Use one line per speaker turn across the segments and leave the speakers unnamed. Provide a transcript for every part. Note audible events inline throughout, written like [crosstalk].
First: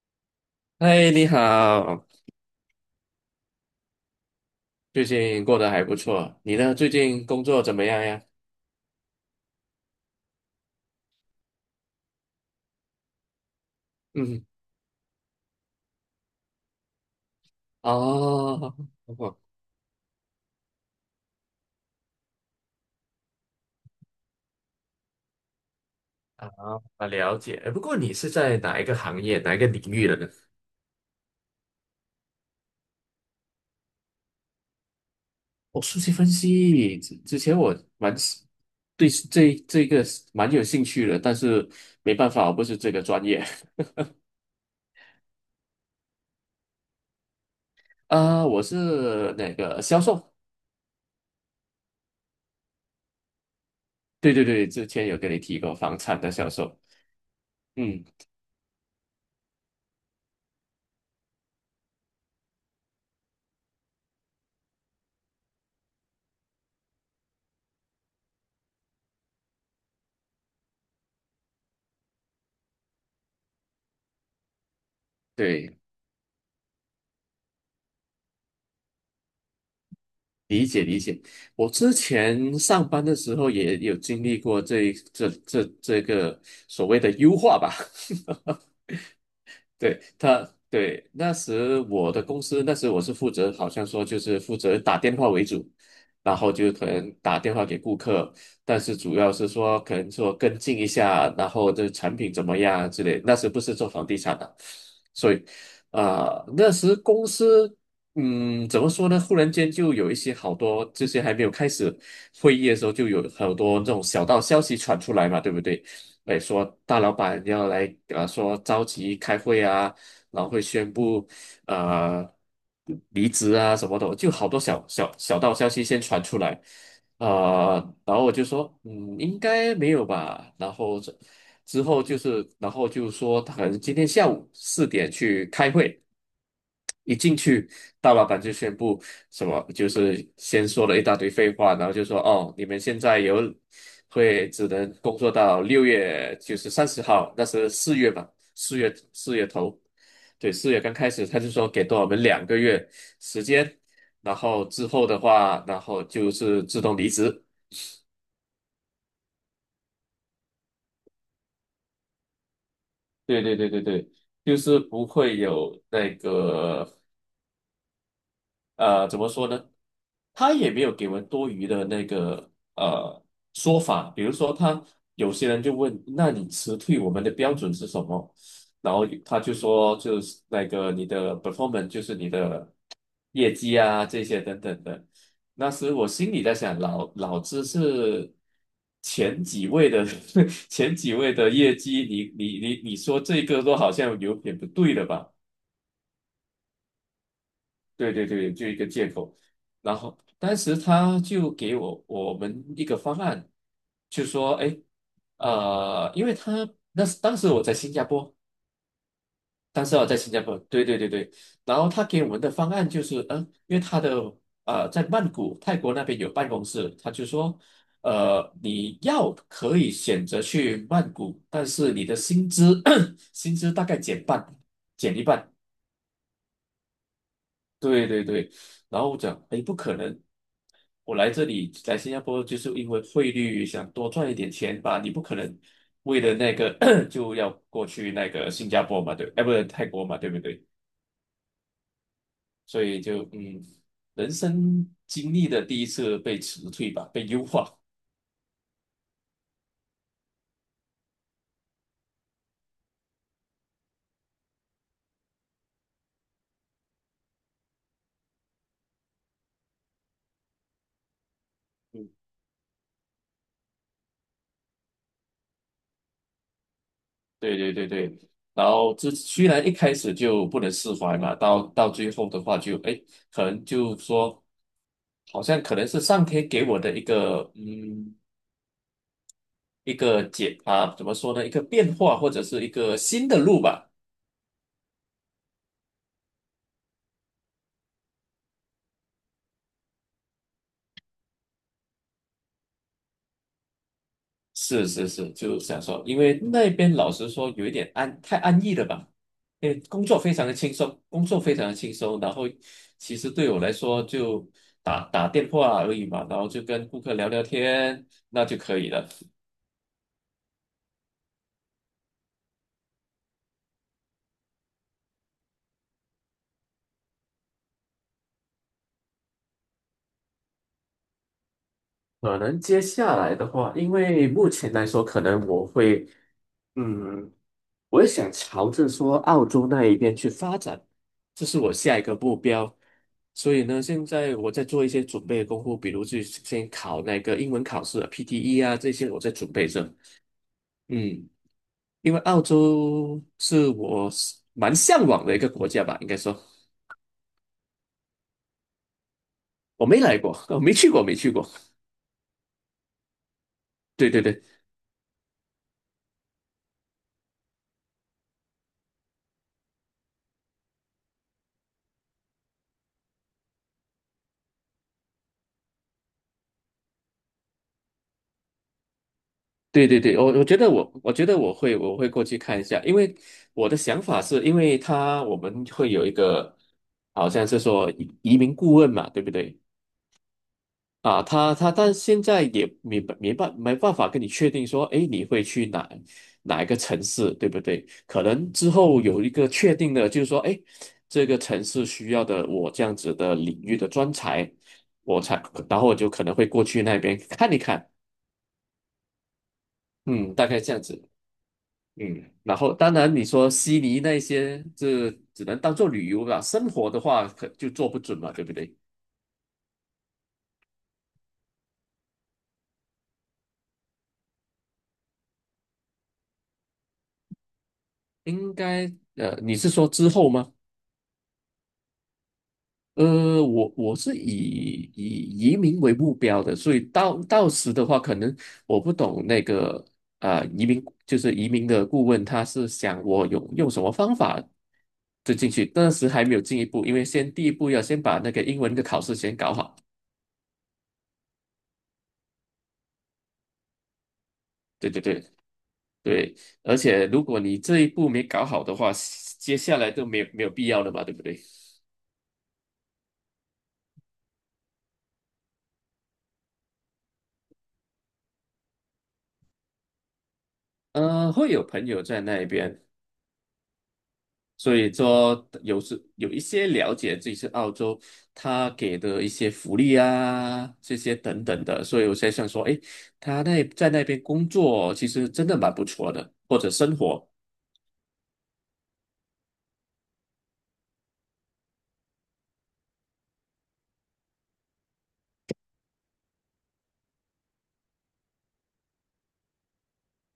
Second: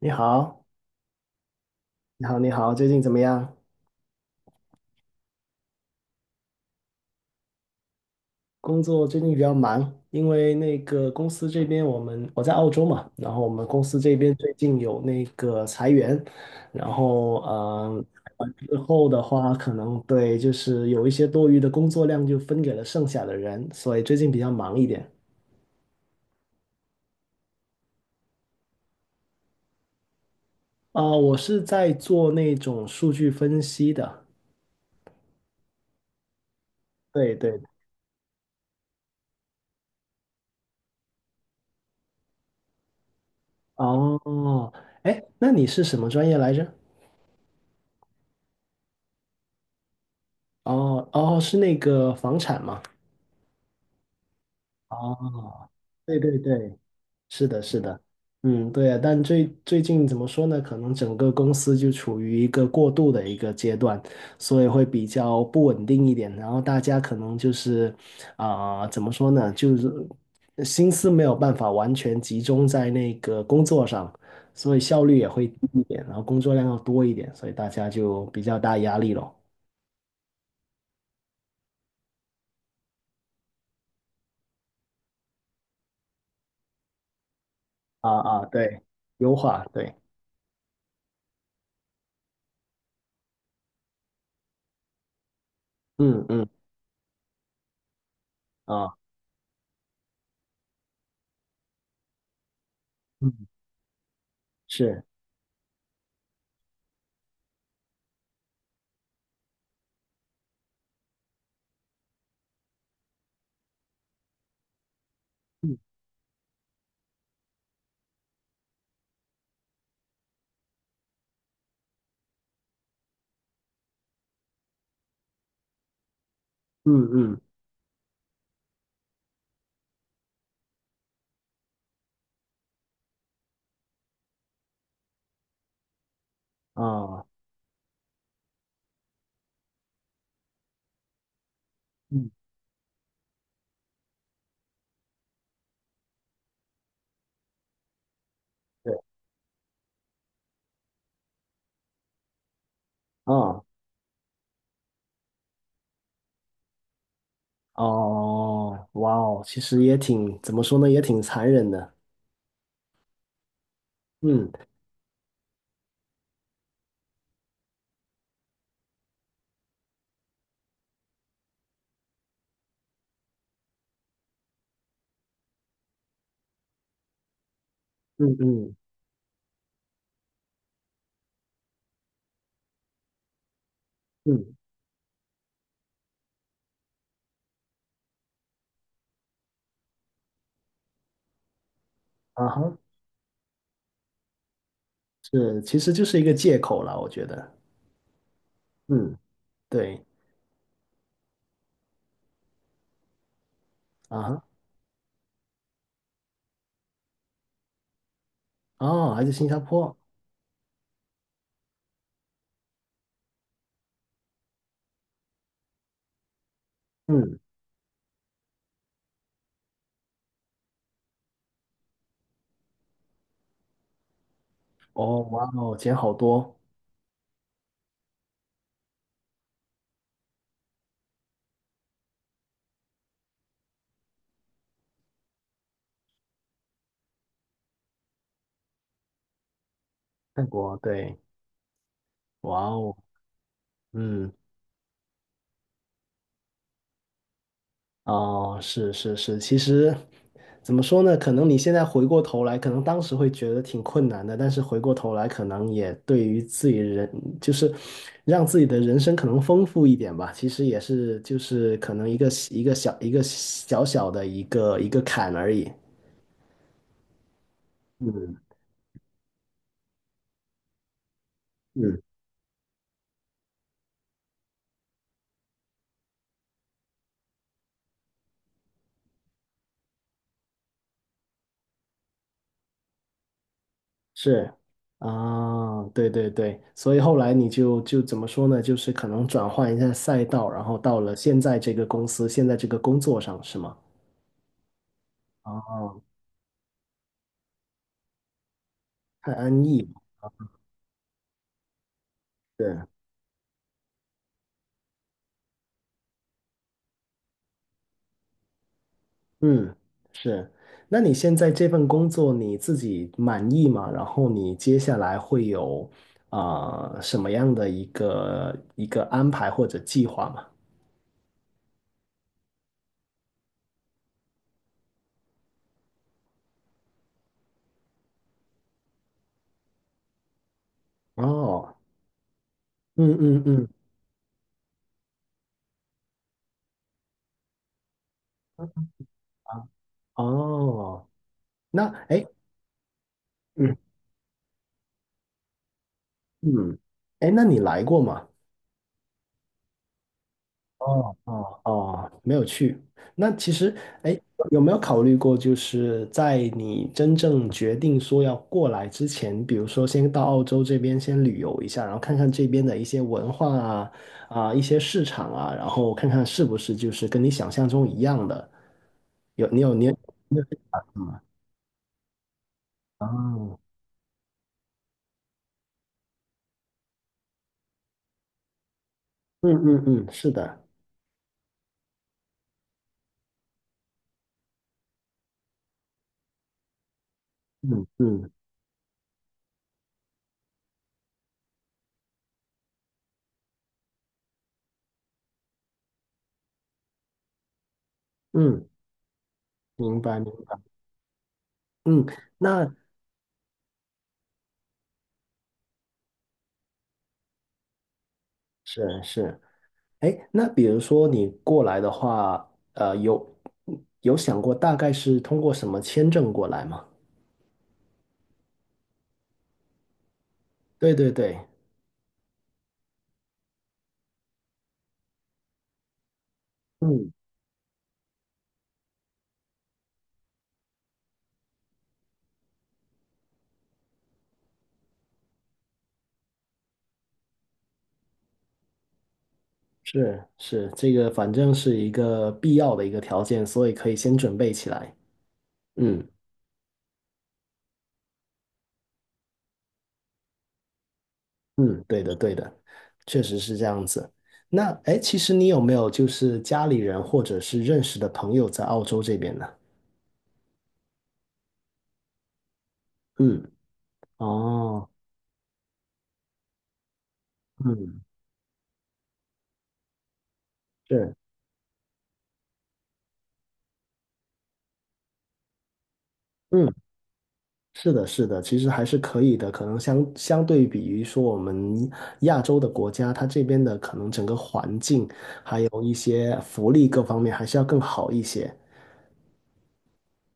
你好，
嗨，你好，
你好，你好，最近怎么样？
最近过得还不错，你呢？最近工作怎么样呀？
工作最近比较忙，因为那个公司这边我在澳洲嘛，然后我们公司这边
嗯，
最近有那个裁员，然后裁完
哦，
之后的
我
话，可能对就是有一些多余的工作量就分给了剩下的人，所以最近比较忙一点。
啊了解。不过你是在哪一个行业、哪一个领域的呢？
我是在做那种数据分析的，
哦，数据分析，之
对
之前
对，
我蛮喜对，这个是蛮有兴趣的，但是没办法，我不是这个专业。[laughs]
哦，哎，那你是什么专业来着？
啊、我是那个销售，
哦哦，是那个房产吗？
对对对，之前有跟你提
哦，
过房
对
产的
对
销
对，
售。
是的，是的，
嗯，
嗯，对啊，但最近怎么说呢？可能整个公司就处于一个过渡的一个阶段，所以会比较不稳定一点。然后大家可能就是，怎么说呢？就是心思没有办法完全集中在那个工作上，所以效率也会低
对。
一点，然后工作量要多一点，所以大家就比较大压力咯。
理解理解，我之前上班的时候也有经历过这个所谓的优化吧，
啊啊，
[laughs]
对，优化，对，
对他，对那时我的公司，那时我是负责，好像说就是负责打电话为主，
嗯
然
嗯
后就可能打电话给顾客，但
啊，
是主要是说可能说跟进一下，然后这产品怎么样之类。那
嗯，
时不是做房地产的，
是。
所以啊、那时公司怎么说呢？忽然间就有一些好多这些还没有开始会议的时候，就有好多这种小道消息传出来嘛，对不对？
嗯
哎，说大老板要来，说召集开会啊，然后会宣布，呃，离职啊什么的，就好多小道消息先传出来，
嗯嗯，
啊，然后我就说，应该没有吧。然后这之后就是，然后就说他可能今天下午4点去开会。一
啊，
进去，大老板就宣布什么，就是先说了一大堆废话，然后就说
嗯，
哦，你们现在有会只能工作到6月，就是30号，那是四月吧，四
对，
月四月头，对，4月刚开始，他就说给多我们2个月时
啊，
间，然后之后的话，然后就是自动离职。
哦，哇哦，其实也挺，怎么说呢，也挺残忍的。
对对对对对，
嗯
就是不会有那个。怎么说呢？他也没有给我们多余的那个呃说法，比如说他有些人就问，那你辞退我们的标准是什么？
嗯嗯
然后他就说，就是那个你的 performance,就是你的业绩啊这些
嗯，
等等的。那时我心里在想，老子是前几位的 [laughs] 前几位的业绩，你
啊
你你
哈，
你说这个都好像有点不对了吧？
是，其实就是一个借口了，我觉得。
对对对，就一个借
嗯，
口。然
对，
后当时他就给我们一个方案，
啊
就
哈，
说，哎，因为他那时当时我在新加坡，
哦，还是新加
当
坡。
时我在新加坡，对对对对。然后他给我们的方案就是，因为他的在曼谷泰国那边有办公室，他就
嗯，
说，你要可以选择去曼谷，但是你的薪资 [coughs] [clears throat] 薪资大概减半，减
哦，
一
哇
半。
哦，钱好多，
对对对。然后我讲，哎，不可能，我来这里来新加坡就是因为汇率想多赚一点钱吧，你不可能为了那个 [clears throat] 就要过去那个新加坡嘛，对，哎，不是泰国嘛，对不
泰
对？
国，对，哇
所
哦，
以就人
嗯。
生经历的第一次被辞退吧，被优化
哦，是是是，其实怎么说呢？可能你现在回过头来，可能当时会觉得挺困难的，但是回过头来，可能也对于自己人，就是让自己的人生可能丰富一点吧。其实也是，就是
[laughs]。
可能
嗯，
一个小小的一个坎而已。
对对对对，
嗯
然后这虽然一开始就不能释怀嘛，到
嗯，
最后的话就哎，诶可能就说，好像可能是上天给我的一个解啊，怎么说呢？一个变化或者是一个新的路吧。
是啊，对对对，所以后来你就怎么说呢？就是可能转换一下赛道，然后到了现在这个公司，现在这个工作上，是吗？
是是是，就想
哦
说，因为那边老实说有一点安，太安逸了吧？
太安
因为
逸
工作非常的轻松，工作非常的轻松，然后
对，是
其实对我来说就打打电话而已嘛，然后就跟顾客聊聊天，那就可以了。
嗯，是。那你现在这份工作你自己满意吗？然后你接下来会有什么样的一个安排或者计划吗？
可能接下来的话，因为目前来说，可能我会，嗯。我也想朝着说澳洲那一边去发展，这是我
哦，
下一个目标。
嗯嗯
所以
嗯，
呢，现在我在做一些准备的功夫，比如去先考那个英文考试啊 PTE 啊，这些我在准
啊
备着。
哦，
嗯，
那
因
哎，
为
诶
澳洲是
嗯
我是蛮向往的一个国家吧，应该说
嗯，哎，那你来过吗？
我没来过，[laughs] 我没去过，没
哦
去过。
哦哦，没有去。那其实，
对
哎，
对对，
有没有考虑过，就是在你真正决定说要过来之前，比如说先到澳洲这边先旅游一下，然后看看这边的一些文化啊一些市场啊，然后看看是不是就是跟你想象中一样的。有你
对对对，我觉得我会过去看一下，因
啊，
为
哦
我的想法是因为我们会有一个好像是说移民顾问嘛，对不
嗯
对？
嗯嗯，是的，
啊，他但现在也没办法跟你确定说，哎，你会去哪一个城市，对不对？
嗯
可
嗯
能之后有一个确定的，就是说，哎，这个城市需要的我这样子的领域的专才，我才，然后我就可能会过去那边看一看，
嗯，明白明
嗯，大
白，
概这样子。
嗯，
嗯，然后
那
当然你说悉尼那些，这只能当做旅游啦，生活的话可就做不准嘛，对不对？
是是。哎，那比如说你过来的话，呃，有有想过大概是通过什么签证过来吗？
应该你是说之后吗？
对对对，
我是以移民为目标的，所以
嗯，
到时的话，可能我不懂那个啊、移民就是移民的顾问，他是想我有用什么方法就进去，但是还没有进一步，因为先第一步要先把那个英文的考试先搞好。
是是，这个反正是一个必要的一个条件，所以可以先准备起
对
来。
对对，
嗯
对，而且如果你这一步没搞好的话，接下来都没有必要了嘛，对不对？
嗯，对的对的，确实是这样子。那哎，诶其实你有没有就是家里人或者是认识的朋友在澳洲这边呢？
会有朋友在那边，
嗯，
所
哦，
以说有时有一些了解这次澳洲
嗯，
他给的一些福利啊，这
对，
些等等的，所以我才想说，诶，他那在那边工作其实真的蛮不错的，或者
嗯。
生活。
是的，是的，其实还是可以的。可能相对比于说我们亚洲的国家，它这边的可能整个环境，还有一些福利各方面，还是要更好一些。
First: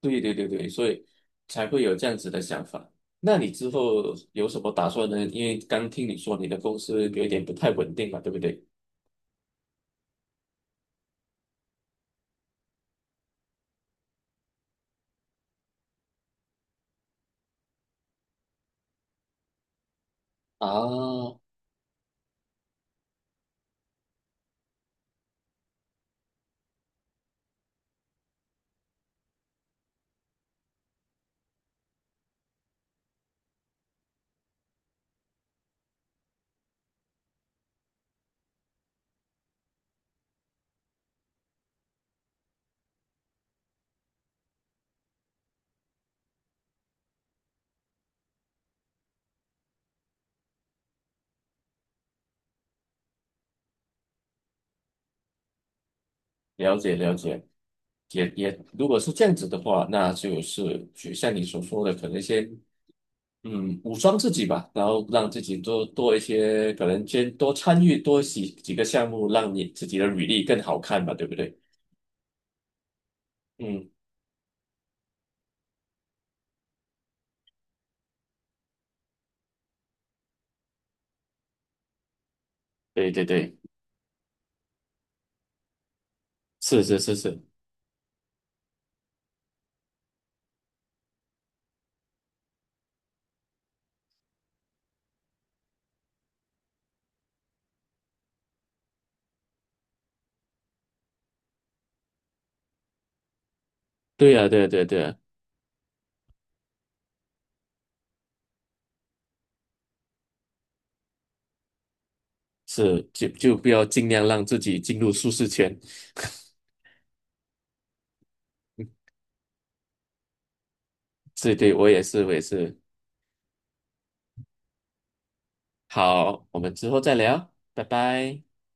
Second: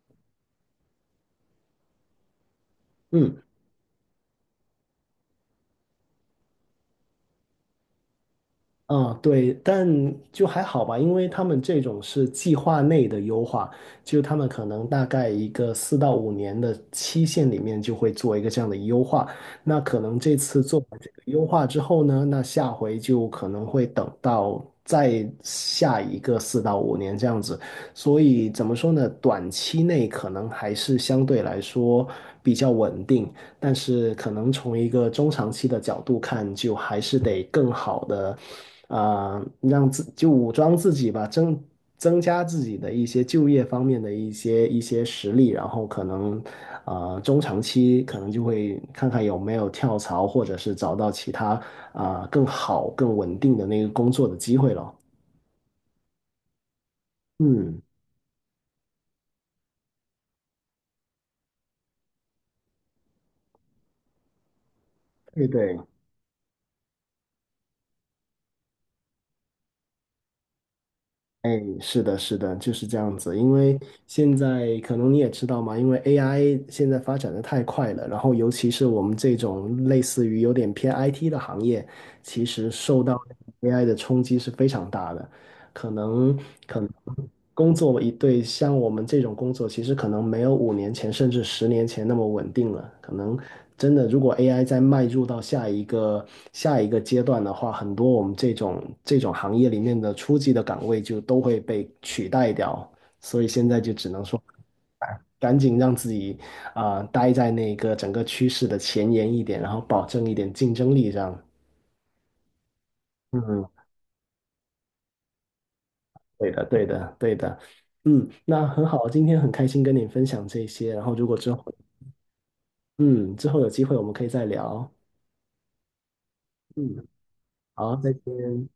对对对对，所以才会有这样子的想法。那
嗯。
你之后有什么打算呢？因为刚听你说你的公司有一点不太稳定嘛，对不对？
嗯，对，但就还好吧，因为他们这种是计划内的优化，就他们可能大概一个四到五年的期限里面就会做一个这样的优化。那可能这次做完这个
啊，
优化之后呢，那下回就可能会等到再下一个四到五年这样子。所以怎么说呢，短期内可能还是相对来说比较稳定。但是可能从一个中长期的角度看，就还是得更好的，就武装自己吧，增加自己的一些就业方面的一些实力，然后可能，中长期可能就会看看有没有跳槽，或者是找到其他更好、更稳定的那个工作的机会了。
了解了解，
嗯，
如果是这样子的话，那就像你所说的，可能先武装自己吧，然后让自
对
己
对。
多多一些，可能先多参与多几个项目，让你自己的履历更好看吧，对不
哎，
对？
是的，是的，就是这样子。因为
嗯，
现在可能你也知道嘛，因为 AI 现在发展的太快了，然后尤其是我们这种类似于有点偏 IT 的行业，其实受
对
到
对对，
AI 的冲击是非常大的。可能可
是
能
是是是，
工作一对像我们这种工作，其实可能没有5年前甚至10年前那么稳定了。可能真的，如果 AI 再迈入到下一个阶段的话，很多我们这种行业里面的初级的岗位就都会被取代掉。所以现在就只能
对
说，
呀、啊、对呀、啊、对呀、啊、对呀、啊，
赶紧让自己待在那个整个趋势的前沿一点，然后保证一点竞争力这样。
是就不
嗯
要尽量让自己进入舒适圈。
对的，对的，对的，嗯，那很好，今天很开心跟你分享这些，然后如果之
是
后，
对，我也是我也是。
嗯，之后有机会我们可以再聊，
好，我们之后
嗯，
再聊，拜
好，再
拜。
见。